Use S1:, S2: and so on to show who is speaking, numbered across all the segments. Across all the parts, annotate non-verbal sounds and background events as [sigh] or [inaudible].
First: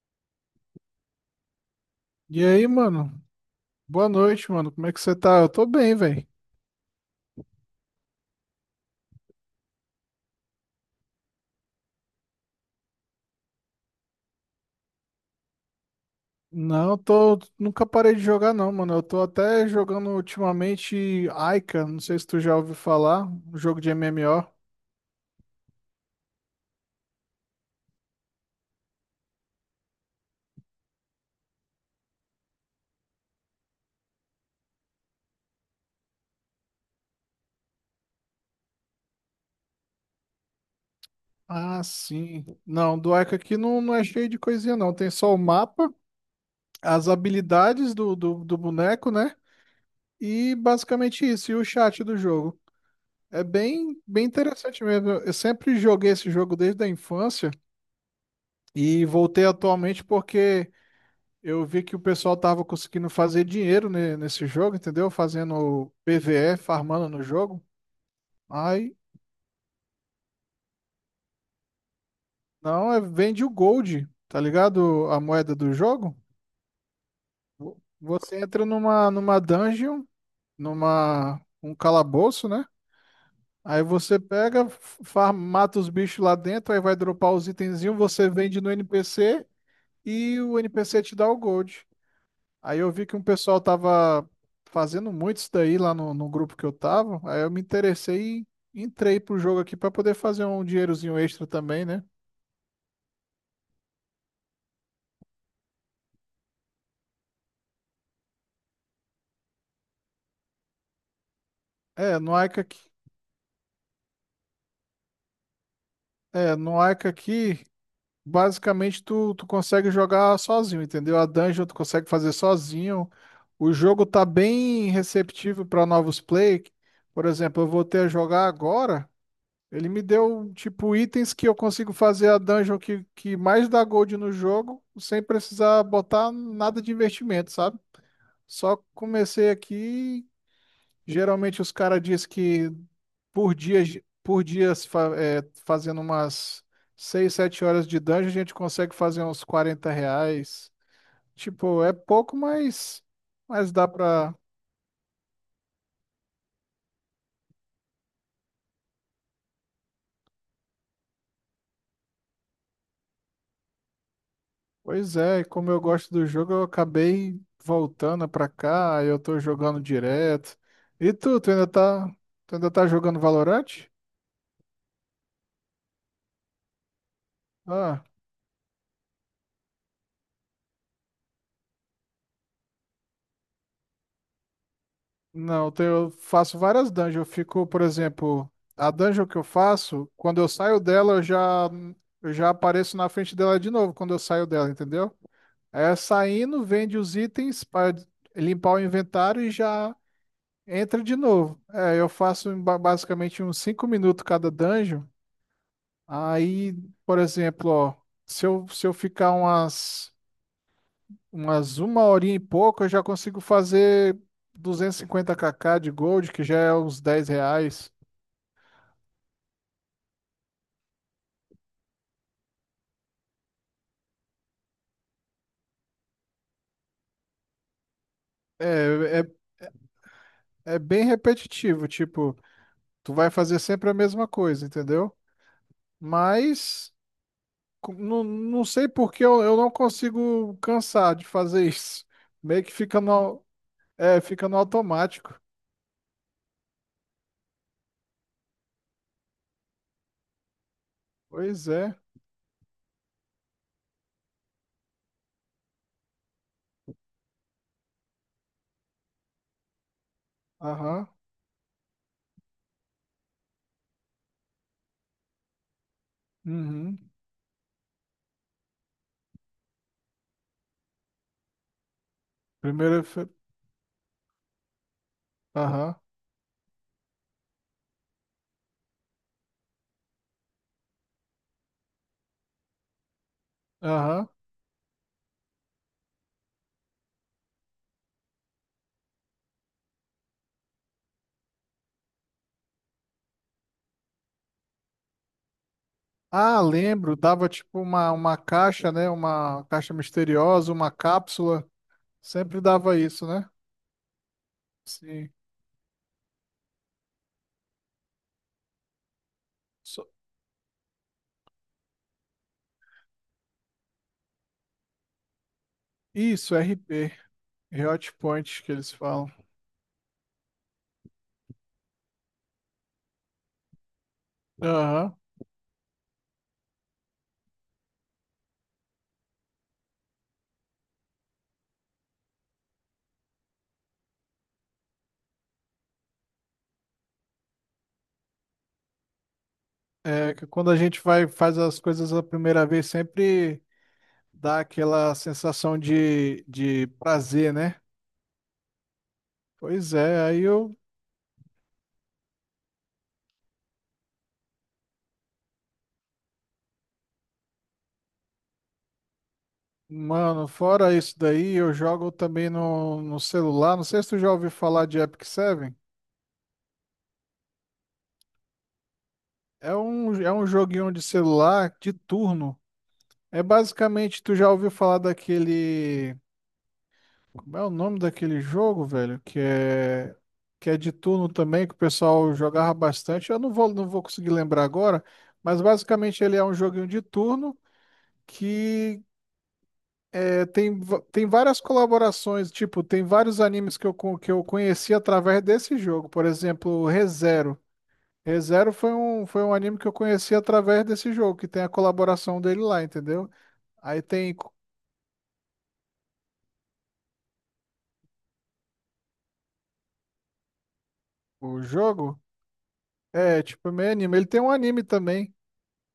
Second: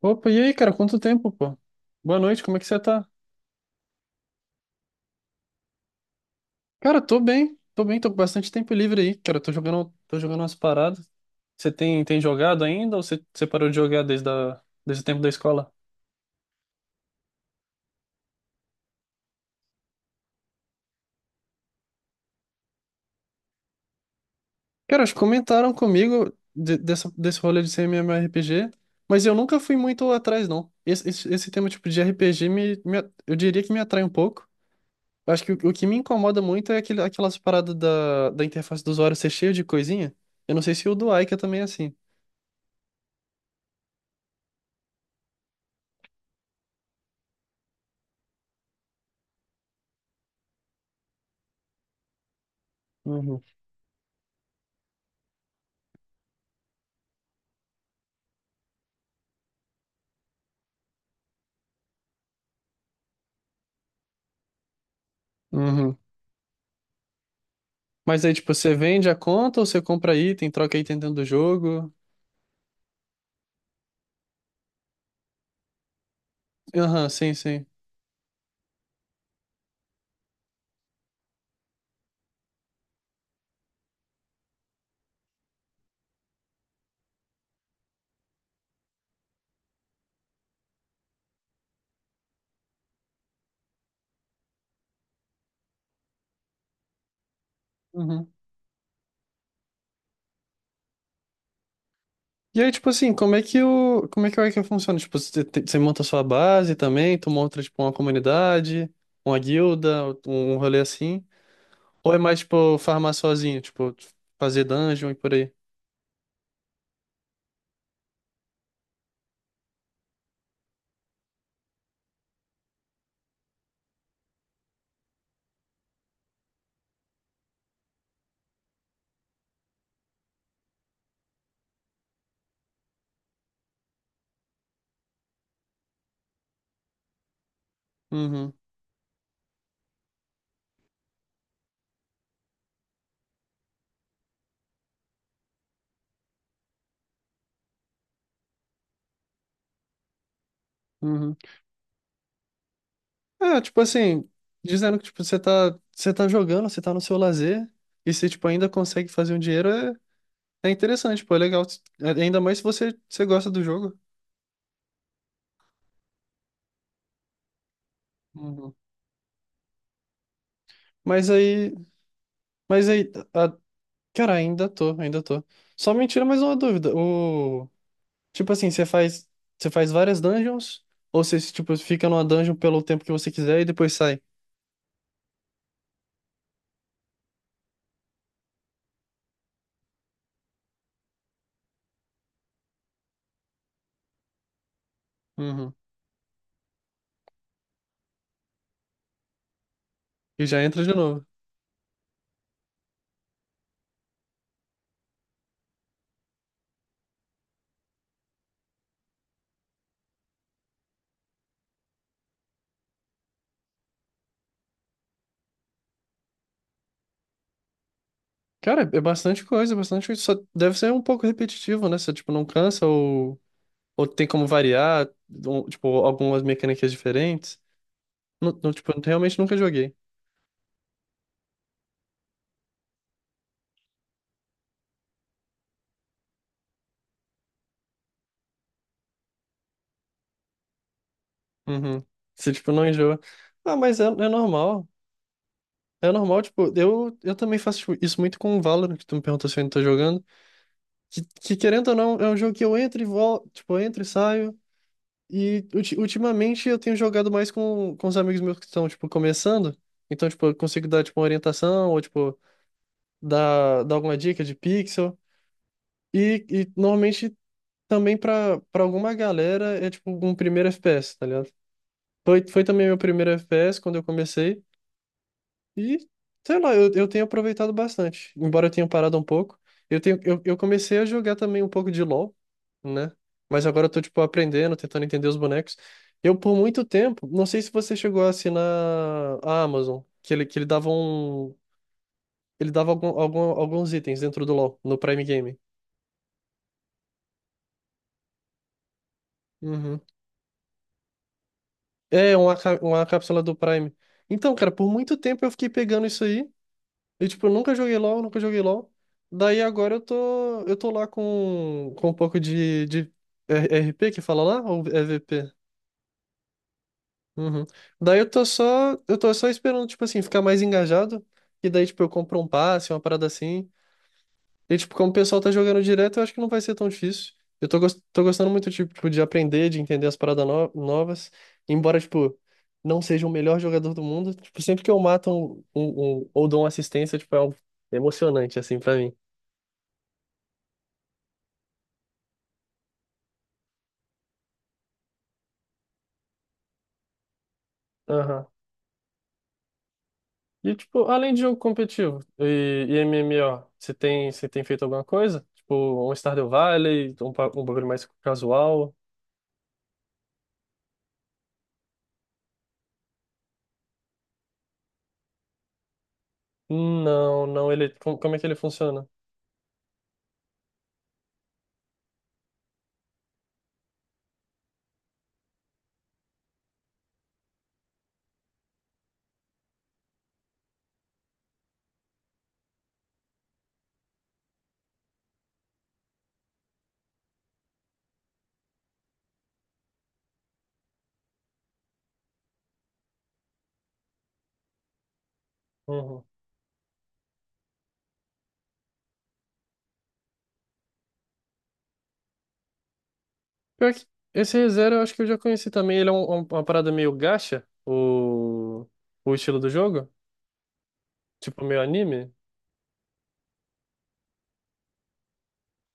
S1: Opa, e aí, cara? Quanto tempo, pô? Boa noite,
S2: E
S1: como é que
S2: aí,
S1: você tá?
S2: mano? Boa noite, mano. Como é que você tá? Eu tô bem, velho.
S1: Cara, tô bem, tô bem, tô com bastante tempo livre aí, cara. Tô jogando umas paradas. Você tem jogado ainda ou você parou de jogar desde o tempo da escola?
S2: Não, eu tô. Nunca parei de jogar, não, mano. Eu tô até jogando ultimamente Aika. Não sei se tu já ouviu falar. Um jogo de MMO.
S1: Cara, acho que comentaram comigo desse rolê de ser MMORPG, mas eu nunca fui muito atrás, não. Esse tema tipo de RPG eu diria que me atrai um pouco. Eu acho que o que me incomoda muito é aquelas paradas da interface do usuário ser cheio de coisinha. Eu não sei se o do Aika também é
S2: Ah,
S1: assim.
S2: sim. Não, do Ica aqui não, não é cheio de coisinha, não. Tem só o mapa, as habilidades do boneco, né? E basicamente isso, e o chat do jogo.
S1: Uhum.
S2: É bem, bem interessante mesmo. Eu sempre joguei esse jogo desde a infância e voltei atualmente porque eu vi que o pessoal tava conseguindo fazer dinheiro nesse jogo, entendeu? Fazendo
S1: Uhum.
S2: PvE, farmando no jogo.
S1: Mas aí, tipo, você
S2: Aí,
S1: vende a conta ou você compra item, troca item dentro do jogo?
S2: não, é, vende o gold, tá ligado? A moeda do jogo.
S1: Aham, sim, sim.
S2: Você entra numa dungeon. Numa Um calabouço, né? Aí você pega, mata os bichos lá dentro, aí vai dropar os itenzinhos, você vende no NPC e o NPC te dá o gold. Aí eu vi que um pessoal tava fazendo muito isso daí lá no grupo que eu tava, aí eu me
S1: Uhum.
S2: interessei e entrei pro jogo aqui pra poder fazer um dinheirozinho extra também, né?
S1: E aí, tipo assim, como é que como é que o Ica funciona? Tipo, você monta a sua base também, tu monta, tipo, uma comunidade, uma guilda, um rolê assim? Ou é
S2: É, no
S1: mais,
S2: Ica
S1: tipo,
S2: aqui,
S1: farmar sozinho, tipo, fazer dungeon e por aí?
S2: é, no Ica aqui basicamente, tu consegue jogar sozinho, entendeu? A dungeon tu consegue fazer sozinho. O jogo tá bem receptivo para novos play. Por exemplo, eu voltei a jogar agora. Ele me deu, tipo, itens que eu consigo fazer a dungeon que mais dá gold no jogo, sem precisar botar nada de investimento, sabe?
S1: Uhum,
S2: Só comecei aqui. Geralmente os caras dizem que por dia, por dia se fa- é, fazendo umas 6 7 horas de dungeon, a gente consegue fazer uns 40 reais.
S1: uhum.
S2: Tipo, é pouco, mas,
S1: É,
S2: mas
S1: tipo
S2: dá
S1: assim,
S2: pra.
S1: dizendo que, tipo, você tá jogando, você tá no seu lazer, e você, tipo, ainda consegue fazer um dinheiro, é é interessante, pô, é legal. É, ainda mais se você gosta do jogo.
S2: Pois é, e como eu gosto do jogo, eu acabei voltando pra
S1: Uhum.
S2: cá, aí eu tô jogando direto. E
S1: Mas
S2: tu, tu ainda
S1: aí.
S2: tá, tu ainda tá
S1: Mas aí.
S2: jogando
S1: a-
S2: Valorant?
S1: cara, ainda tô, ainda tô. Só me tira mais uma dúvida. O.
S2: Ah.
S1: Tipo assim, você faz. Você faz várias dungeons? Ou você, tipo, fica numa dungeon pelo tempo que você quiser e depois sai?
S2: Não, eu faço várias dungeons. Eu fico, por exemplo, a dungeon que eu faço, quando eu saio dela, eu já apareço na frente dela de novo quando eu saio dela, entendeu?
S1: Uhum.
S2: É saindo, vende os itens para limpar o inventário e já
S1: E já entra de
S2: entra de
S1: novo.
S2: novo. É, eu faço em basicamente uns 5 minutos cada dungeon. Aí, por exemplo, ó, se eu ficar umas uma horinha e pouco eu já consigo fazer 250kk de gold, que já é uns 10 reais.
S1: Cara, é bastante coisa, é bastante coisa. Só deve ser um pouco repetitivo, né? Você, tipo, não cansa ou tem como variar, ou, tipo, algumas mecânicas diferentes. Não, não, tipo,
S2: É,
S1: realmente nunca joguei.
S2: é bem repetitivo, tipo, tu vai fazer sempre a mesma coisa, entendeu? Mas não sei por que eu não consigo cansar de fazer [laughs]
S1: Uhum.
S2: isso.
S1: Você,
S2: Meio
S1: tipo,
S2: que
S1: não enjoa. Ah, mas é, é
S2: fica no
S1: normal.
S2: automático.
S1: É normal, tipo, eu também faço tipo, isso muito com o Valorant, que tu me perguntou se eu ainda tô jogando. Que
S2: Pois
S1: querendo
S2: é.
S1: ou não, é um jogo que eu entro e volto, tipo, eu entro e saio. E ultimamente eu tenho jogado mais com os amigos meus que estão, tipo, começando. Então, tipo, eu consigo dar,
S2: Aham.
S1: tipo, uma orientação ou, tipo, dar alguma dica de pixel. E
S2: Uhum.
S1: normalmente também pra alguma galera é, tipo, um primeiro FPS, tá ligado? Foi, foi também meu
S2: Primeiro.
S1: primeiro FPS quando eu comecei.
S2: Aham.
S1: E, sei lá, eu tenho aproveitado bastante. Embora eu tenha parado um pouco, eu tenho, eu comecei a jogar também um pouco de LoL, né? Mas agora eu tô, tipo,
S2: Aham.
S1: aprendendo, tentando entender os bonecos. Eu, por muito tempo, não sei se você chegou a assinar a Amazon, que ele dava um… Ele dava alguns itens dentro do LoL, no Prime Game.
S2: Ah, lembro, dava tipo uma caixa, né? Uma caixa
S1: Uhum.
S2: misteriosa, uma cápsula.
S1: É,
S2: Sempre dava
S1: uma
S2: isso,
S1: cápsula
S2: né?
S1: do Prime. Então, cara, por muito
S2: Sim.
S1: tempo eu fiquei pegando isso aí. E, tipo, eu nunca joguei LoL, nunca joguei LoL. Daí agora
S2: So-
S1: eu tô lá com um pouco de RP que fala lá, ou EVP?
S2: Isso, RP,
S1: Uhum.
S2: Hot
S1: Daí
S2: Point que eles
S1: eu
S2: falam.
S1: tô só esperando, tipo assim, ficar mais engajado. E daí, tipo, eu compro um passe, uma parada assim. E, tipo, como o
S2: Aham.
S1: pessoal tá jogando direto, eu acho que não vai ser tão difícil. Eu tô, tô gostando muito, tipo, de aprender, de entender as paradas novas. Embora, tipo, não seja o melhor jogador do mundo. Tipo, sempre que eu mato ou dou uma assistência, tipo, é é emocionante, assim, pra mim.
S2: É que quando a gente vai faz as coisas a primeira vez, sempre dá aquela sensação de prazer, né?
S1: Aham.
S2: Pois é, aí
S1: E,
S2: eu,
S1: tipo, além de jogo competitivo e m m o você tem feito alguma coisa? Tipo, um Stardew Valley, um bagulho mais casual?
S2: mano, fora isso daí, eu jogo também no celular. Não sei se tu já ouviu falar de Epic Seven.
S1: Não, não, ele, como é que ele funciona?
S2: É um joguinho de celular de turno. É basicamente, tu já ouviu falar daquele. Como é o nome daquele jogo, velho? Que é de turno também, que o pessoal jogava bastante. Eu não vou conseguir lembrar agora, mas basicamente ele é um joguinho de turno que tem várias colaborações. Tipo, tem vários animes que eu conheci através desse jogo.
S1: Uhum.
S2: Por exemplo, ReZero. ReZero foi um anime que eu conheci através desse jogo, que tem a colaboração dele lá, entendeu?
S1: Pior
S2: Aí
S1: que
S2: tem co-
S1: esse ReZero eu acho que eu já conheci também, ele é uma parada meio gacha, o estilo do jogo,
S2: o
S1: tipo meio
S2: jogo,
S1: anime.
S2: é tipo meio anime. Ele tem um anime também.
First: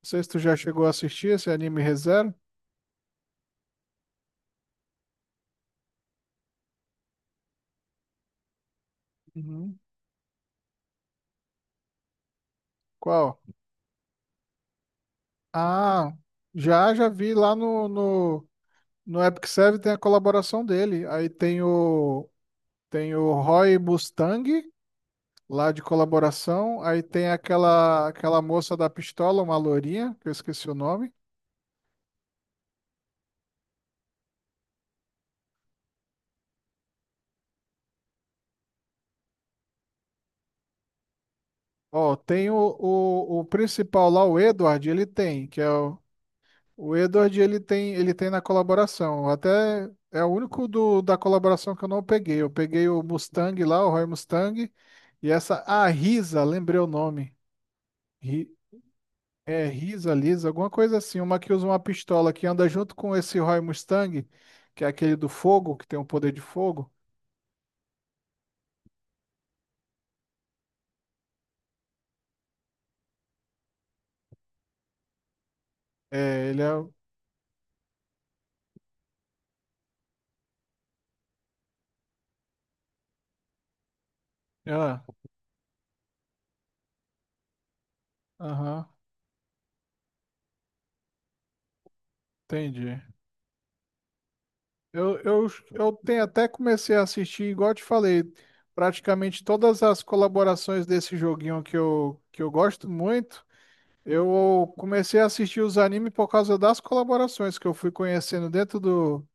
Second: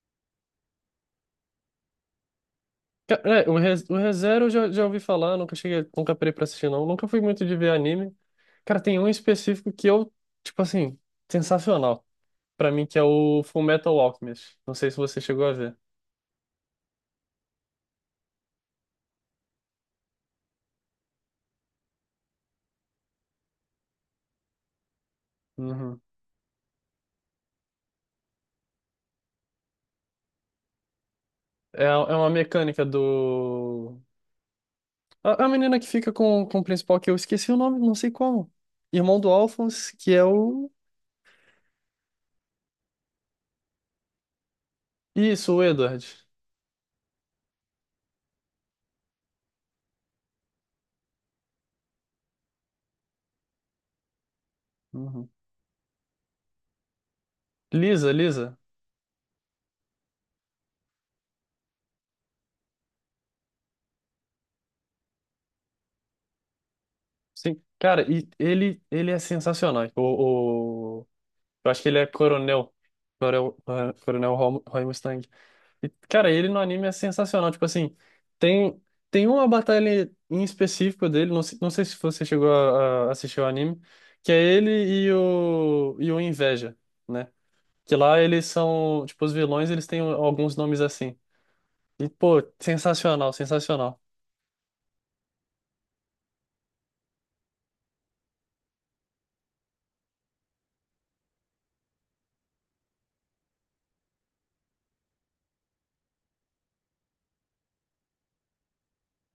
S2: Não sei se tu já chegou a assistir esse anime ReZero.
S1: É, o ReZero eu já, já ouvi falar, nunca cheguei, nunca parei pra assistir não, nunca fui muito de ver anime. Cara, tem um específico
S2: Uhum.
S1: que eu, tipo assim, sensacional. Pra mim, que é
S2: Qual?
S1: o Full Metal Alchemist. Não sei se você chegou a ver.
S2: Ah, já, já vi lá no Epic Serve tem a colaboração dele. Aí tem o Roy Mustang lá de
S1: Uhum.
S2: colaboração. Aí tem aquela moça da pistola, uma lourinha, que eu esqueci o nome.
S1: É, é uma mecânica do. A menina que fica com o principal, que eu esqueci o nome, não sei como. Irmão do Alphonse, que é o.
S2: Ó, tem o principal lá, o Edward,
S1: Isso,
S2: que
S1: o
S2: é o,
S1: Edward.
S2: o Edward, ele tem na colaboração. Até é o único do, da colaboração que eu não peguei. Eu peguei o Mustang lá, o Roy Mustang,
S1: Uhum.
S2: e essa, a Risa, lembrei o nome.
S1: Lisa,
S2: Ri-
S1: Lisa.
S2: É Risa, Lisa, alguma coisa assim, uma que usa uma pistola que anda junto com esse Roy Mustang, que é aquele do fogo, que tem o poder de fogo.
S1: Sim. Cara, e ele é sensacional. Eu acho que ele é coronel. Coronel, coronel Roy Mustang. E, cara, ele
S2: É,
S1: no
S2: ele é.
S1: anime é sensacional. Tipo assim, tem, tem uma batalha em específico dele, não, não sei se você chegou a assistir o anime, que é ele
S2: Ah,
S1: e o Inveja, né? Que lá eles
S2: aham,
S1: são, tipo, os vilões, eles têm alguns nomes assim. E, pô,
S2: entendi.
S1: sensacional, sensacional.
S2: Eu tenho até comecei a assistir, igual eu te falei, praticamente todas as colaborações desse joguinho que eu gosto muito. Eu comecei a assistir os animes por causa das colaborações que eu fui conhecendo dentro do,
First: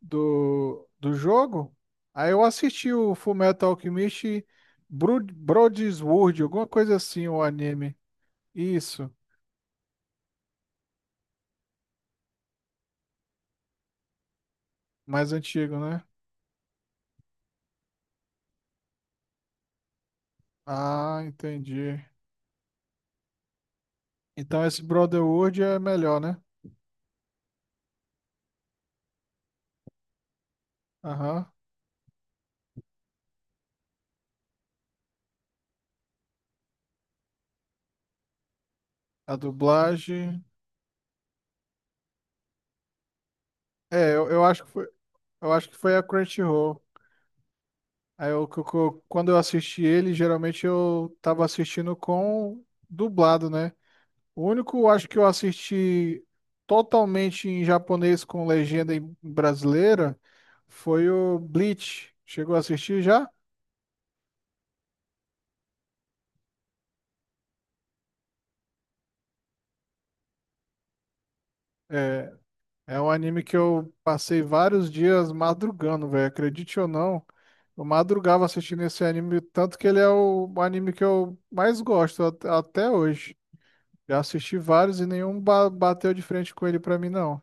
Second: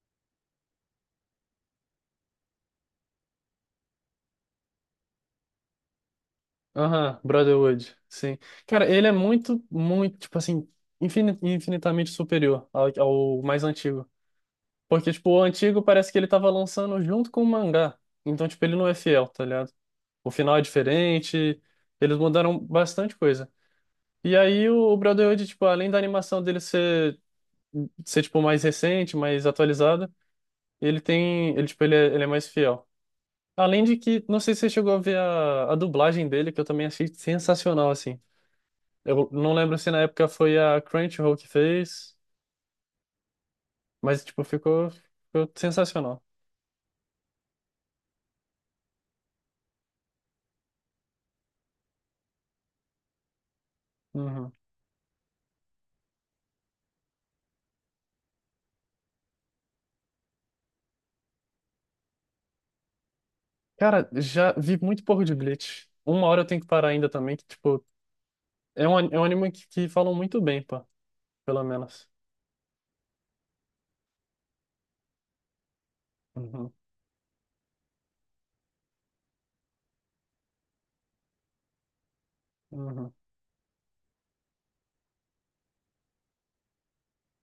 S2: do, do jogo. Aí eu assisti o Fullmetal Alchemist Broadsword, alguma coisa
S1: Aham,
S2: assim, o
S1: Brotherhood,
S2: anime.
S1: sim. Cara, ele
S2: Isso,
S1: é muito, muito, tipo assim, infinitamente superior ao, ao mais antigo. Porque, tipo,
S2: mais
S1: o
S2: antigo,
S1: antigo
S2: né?
S1: parece que ele tava lançando junto com o mangá. Então, tipo, ele não é fiel, tá ligado? O final é
S2: Ah,
S1: diferente,
S2: entendi.
S1: eles mudaram bastante coisa. E
S2: Então
S1: aí
S2: esse
S1: o Brotherhood,
S2: Brotherhood
S1: tipo,
S2: é
S1: além da
S2: melhor, né?
S1: animação dele ser, ser tipo, mais recente, mais atualizada, ele
S2: Aham.
S1: tem. Ele é mais fiel. Além de que, não sei se você chegou a ver a dublagem dele, que eu também achei sensacional, assim. Eu
S2: A
S1: não lembro se na época
S2: dublagem.
S1: foi a Crunchyroll que fez,
S2: É,
S1: mas,
S2: eu,
S1: tipo,
S2: eu acho que
S1: ficou,
S2: foi,
S1: ficou
S2: eu acho que foi a
S1: sensacional.
S2: Crunchyroll. Aí eu, quando eu assisti ele, geralmente eu tava assistindo com dublado, né? O
S1: Uhum.
S2: único, eu acho que eu assisti totalmente em japonês com legenda em brasileira foi o Bleach. Chegou a assistir já?
S1: Cara, já vi muito pouco de Bleach. Uma hora eu tenho que parar ainda também, que, tipo, é é um anime que falam muito bem, pá, pelo menos.
S2: É, É um anime que eu passei vários dias madrugando, velho.
S1: Uhum,
S2: Acredite ou não, eu madrugava assistindo esse anime, tanto que ele é o anime que eu mais gosto até
S1: uhum.
S2: hoje. Já assisti vários e nenhum bateu de frente com ele pra mim, não.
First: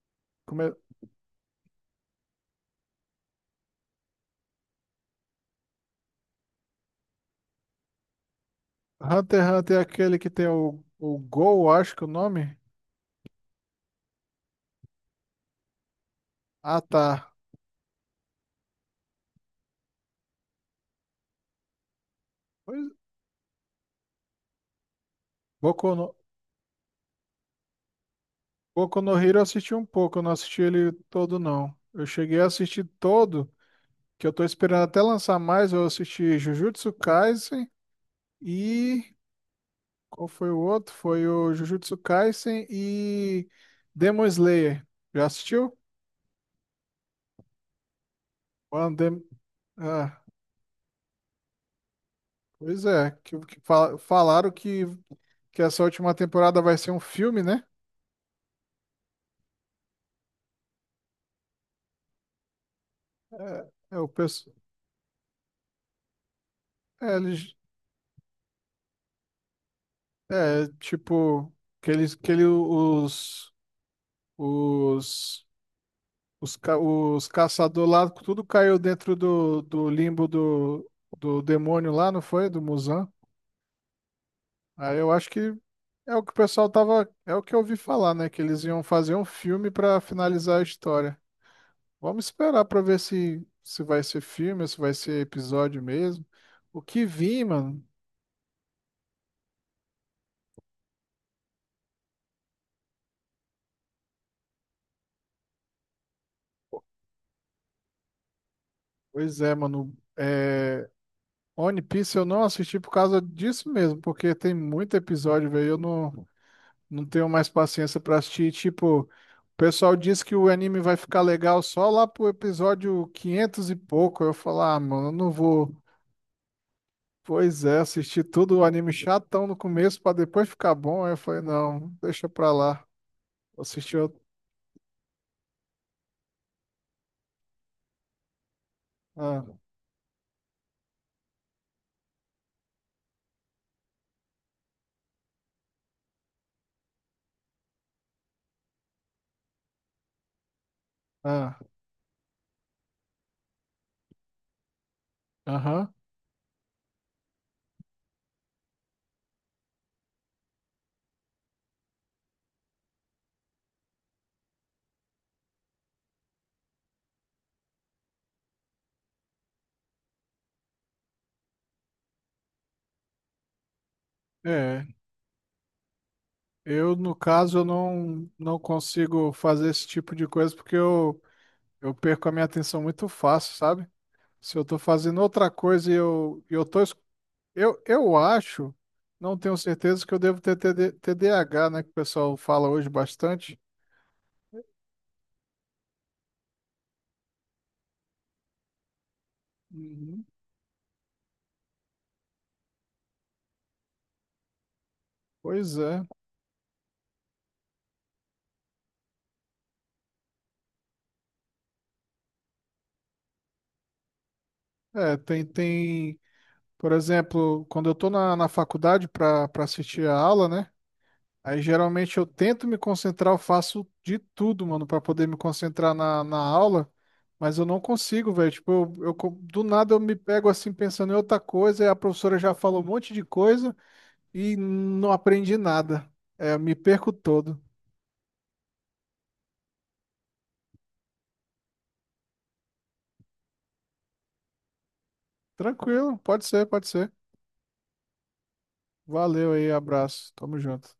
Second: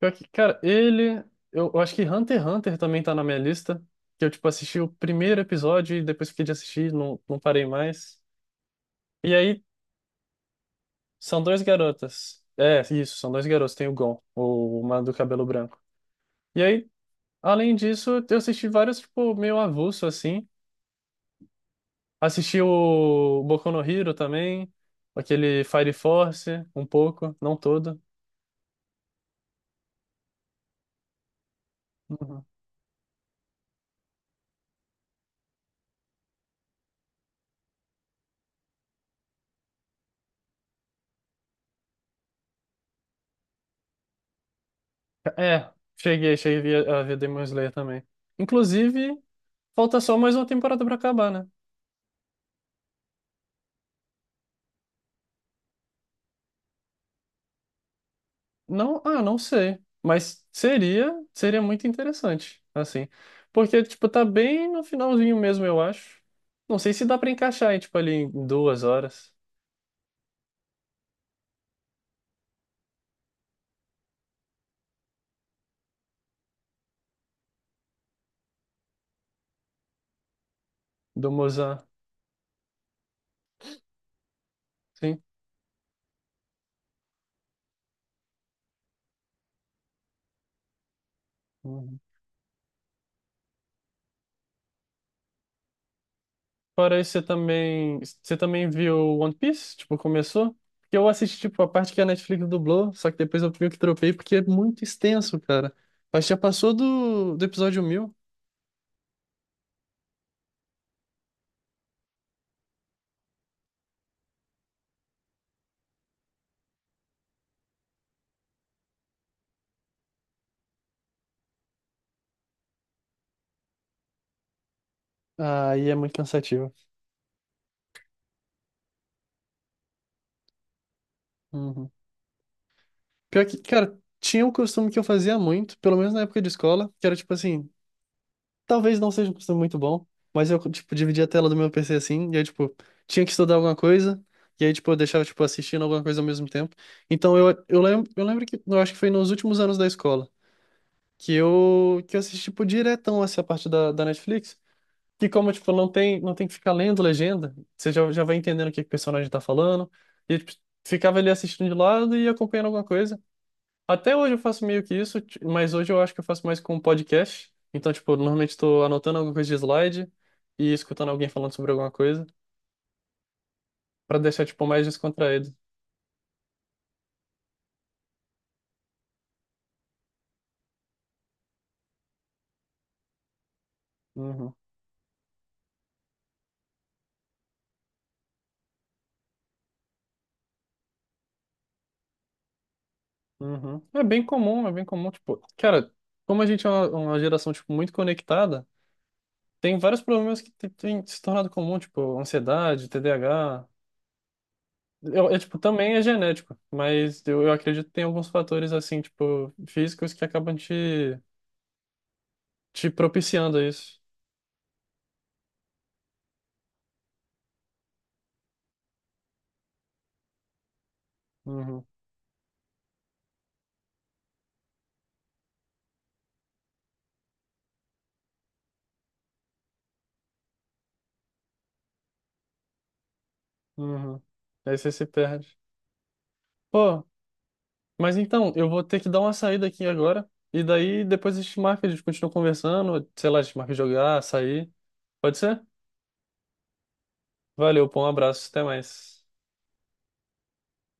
S1: Pior que, cara,
S2: Como é-
S1: ele. Eu acho que Hunter x Hunter também tá na minha lista. Que eu, tipo, assisti o primeiro episódio e depois fiquei de assistir, não, não parei mais. E
S2: Hunter x
S1: aí,
S2: Hunter é aquele que tem o
S1: são dois
S2: Gol, acho que é o
S1: garotas.
S2: nome.
S1: É, isso, são dois garotos. Tem o Gon, o mano do cabelo branco. E
S2: Ah,
S1: aí,
S2: tá.
S1: além disso, eu assisti vários, tipo, meio avulso, assim. Assisti
S2: Pois-
S1: o Boku no Hero também, aquele Fire
S2: Boku no,
S1: Force, um pouco, não todo.
S2: Boku no Hero eu assisti um pouco, eu não assisti ele todo, não. Eu cheguei
S1: Uhum.
S2: a assistir todo, que eu tô esperando até lançar mais, eu assisti Jujutsu Kaisen. E qual foi o outro? Foi o Jujutsu Kaisen e Demon Slayer. Já
S1: É,
S2: assistiu?
S1: cheguei, cheguei a ver Demon Slayer também.
S2: One
S1: Inclusive,
S2: Dem-
S1: falta só
S2: Ah,
S1: mais uma temporada pra acabar, né?
S2: pois é, que falaram que essa última temporada vai ser um filme, né?
S1: Não, ah, não sei, mas seria, seria muito interessante, assim. Porque,
S2: É, é
S1: tipo,
S2: o
S1: tá
S2: pessoal.
S1: bem no finalzinho mesmo, eu acho. Não sei se dá
S2: É,
S1: pra encaixar, hein, tipo, ali em duas horas
S2: é, tipo, que eles, que ele, os, os caçadores lá, tudo caiu dentro do limbo do,
S1: do
S2: do
S1: Mozart,
S2: demônio lá, não foi? Do Muzan. Aí eu
S1: sim.
S2: acho que é o que o pessoal tava, é o que eu ouvi falar, né? Que eles iam fazer um filme pra finalizar a história. Vamos esperar pra ver se vai ser filme, ou se vai ser episódio mesmo. O
S1: Fora
S2: que
S1: isso,
S2: vi, mano?
S1: você também viu One Piece? Tipo, começou? Porque eu assisti, tipo, a parte que a Netflix dublou, só que depois eu meio que tropei porque é muito extenso, cara. Mas já passou do episódio 1000.
S2: Pois é, mano. One Piece eu não assisti por causa disso mesmo, porque tem muito episódio, velho. Eu não tenho mais paciência pra assistir. Tipo, o pessoal diz que o anime vai ficar legal só lá pro episódio 500 e pouco. Eu falo, ah, mano, eu não vou.
S1: Aí é muito cansativo.
S2: Pois é, assisti tudo o anime chatão no começo pra depois ficar bom. Aí eu falei,
S1: Uhum.
S2: não, deixa pra lá.
S1: Pior que,
S2: Assisti
S1: cara,
S2: outro.
S1: tinha um costume que eu fazia muito, pelo menos na época de escola, que era tipo assim, talvez não seja um
S2: Ah,
S1: costume muito bom, mas eu, tipo, dividia a tela do meu PC assim, e aí, tipo, tinha que estudar alguma coisa, e aí, tipo, eu deixava, tipo, assistindo alguma coisa ao mesmo tempo. Então, eu, eu lembro que, eu acho que foi nos últimos anos da escola,
S2: ah,
S1: que eu assisti, tipo, diretão essa parte da Netflix, que como, tipo, não
S2: aham.
S1: tem, não tem que ficar lendo legenda, você já, já vai entendendo que o personagem tá falando, e, tipo, ficava ali assistindo de lado e acompanhando alguma coisa, até hoje eu faço meio que isso, mas hoje eu acho que eu faço mais com podcast. Então, tipo, normalmente estou anotando alguma coisa de slide e escutando alguém falando sobre alguma coisa para deixar, tipo, mais
S2: É,
S1: descontraído.
S2: eu no caso eu não consigo fazer esse tipo de coisa porque eu perco a minha atenção muito fácil, sabe?
S1: Uhum,
S2: Se eu tô fazendo outra coisa e e eu tô. Eu acho, não tenho certeza que eu devo ter TD TDAH, né? Que o pessoal fala hoje bastante.
S1: uhum. É bem comum, tipo, cara, como a gente é uma geração, tipo, muito conectada, tem vários
S2: Uhum.
S1: problemas têm se tornado comum, tipo, ansiedade, TDAH. Eu, é, tipo,
S2: Pois
S1: também é
S2: é.
S1: genético, mas eu acredito que tem alguns fatores, assim, tipo, físicos que acabam te, te propiciando a isso.
S2: É, tem, tem. Por exemplo, quando eu tô na faculdade para assistir a aula, né? Aí
S1: Uhum.
S2: geralmente eu tento me concentrar, eu faço de tudo, mano, para poder me concentrar na aula, mas eu não consigo, velho. Tipo, do nada eu me pego assim pensando em outra coisa, e a professora já falou um monte de coisa
S1: Uhum.
S2: e
S1: Aí você se
S2: não
S1: perde.
S2: aprendi nada. É, eu me
S1: Pô,
S2: perco todo.
S1: mas então, eu vou ter que dar uma saída aqui agora. E daí depois a gente marca, a gente continua conversando. Sei lá, a gente marca jogar, sair. Pode ser?
S2: Tranquilo, pode ser, pode ser.
S1: Valeu, pô, um abraço, até mais.
S2: Valeu aí, abraço. Tamo junto.